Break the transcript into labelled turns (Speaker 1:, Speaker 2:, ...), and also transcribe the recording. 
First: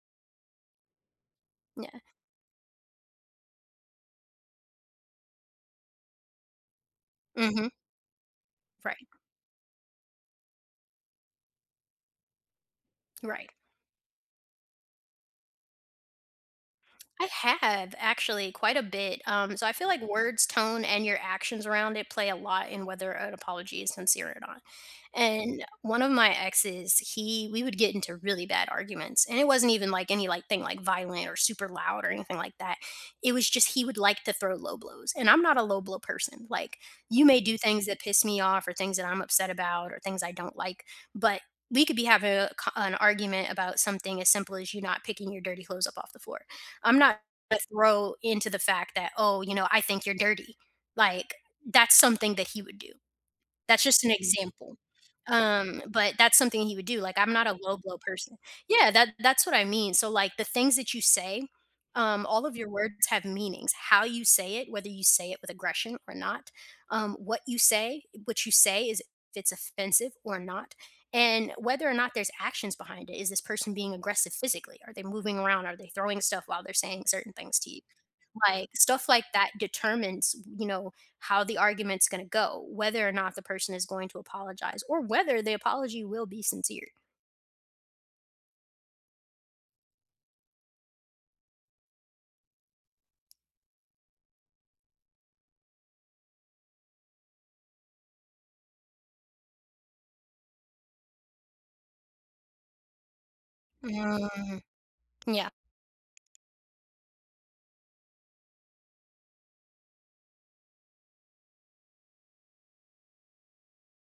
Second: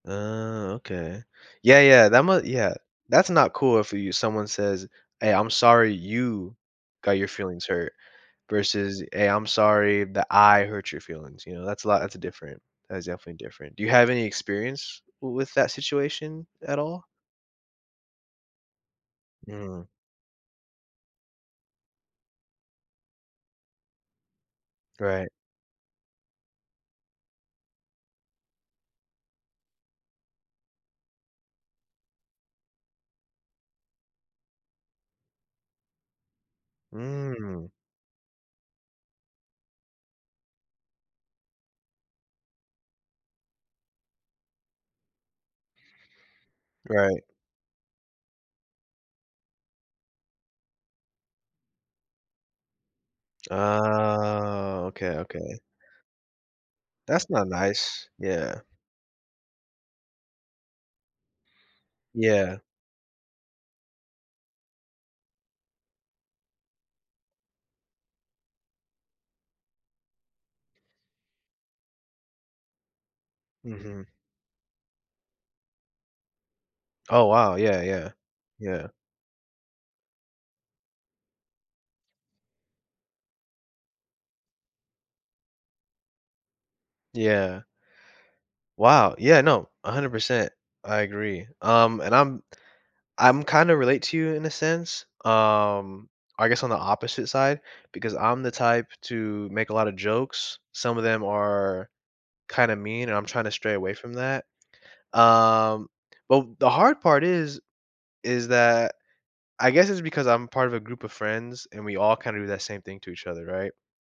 Speaker 1: Uh, okay, yeah,
Speaker 2: Yeah.
Speaker 1: yeah, that ma yeah. That's not cool if you someone says, "Hey, I'm sorry you got your feelings
Speaker 2: Mhm.
Speaker 1: hurt," versus,
Speaker 2: Right.
Speaker 1: "Hey, I'm sorry that I hurt your feelings," you know, that's a lot it's a different. That's definitely
Speaker 2: Right.
Speaker 1: different. Do you have any experience w with that situation at all?
Speaker 2: I have, actually quite a bit, um, so I
Speaker 1: Mm.
Speaker 2: feel like words, tone, and your actions around it play a lot in whether an apology is sincere or not.
Speaker 1: Right.
Speaker 2: And one of my exes, he we would get into really bad arguments, and it wasn't even, like, any, like, thing, like, violent or super loud or anything like that. It was just he would, like, to throw low blows, and I'm not a low blow person, like, you may do
Speaker 1: Mm.
Speaker 2: things that piss me off or things that I'm upset about or things I don't like but we could be having a co an argument about something as simple as you not picking your dirty clothes up off the floor. I'm not
Speaker 1: Right.
Speaker 2: a throw into the fact that, "Oh, you know, I think you're dirty," like, that's something that he would do. That's just an example.
Speaker 1: Oh, okay, okay.
Speaker 2: Um, but that's something he would do, like,
Speaker 1: That's
Speaker 2: I'm
Speaker 1: not
Speaker 2: not a low blow
Speaker 1: nice.
Speaker 2: person.
Speaker 1: Yeah.
Speaker 2: Yeah, that that's what I mean. So, like, the things that you say, um, all of
Speaker 1: Yeah.
Speaker 2: your words have meanings, how you say it, whether you say it with aggression or not, um, what you say what you say is if it's offensive or not, and whether or not there's actions behind it. Is this person being
Speaker 1: Mhm.
Speaker 2: aggressive physically? Are they moving around? Are they throwing stuff while they're saying
Speaker 1: Oh,
Speaker 2: certain
Speaker 1: wow,
Speaker 2: things to you?
Speaker 1: yeah, yeah.
Speaker 2: Like,
Speaker 1: Yeah.
Speaker 2: stuff like that determines, you know, how the argument's gonna go, whether or not the person is going to apologize or whether the apology will be sincere.
Speaker 1: Yeah. Wow, yeah, no, 100%, I agree, um, and I'm I'm kinda relate to you in a sense, um, I guess, on the opposite side, because I'm the type to make a lotta jokes, some of them are kinda mean, and I'm trying to stray away from that.
Speaker 2: Mm. Yeah.
Speaker 1: Um, but w the hard part is is that I guess it's because I'm part of a group of friends, and we all kinda do that same thing to each other, right?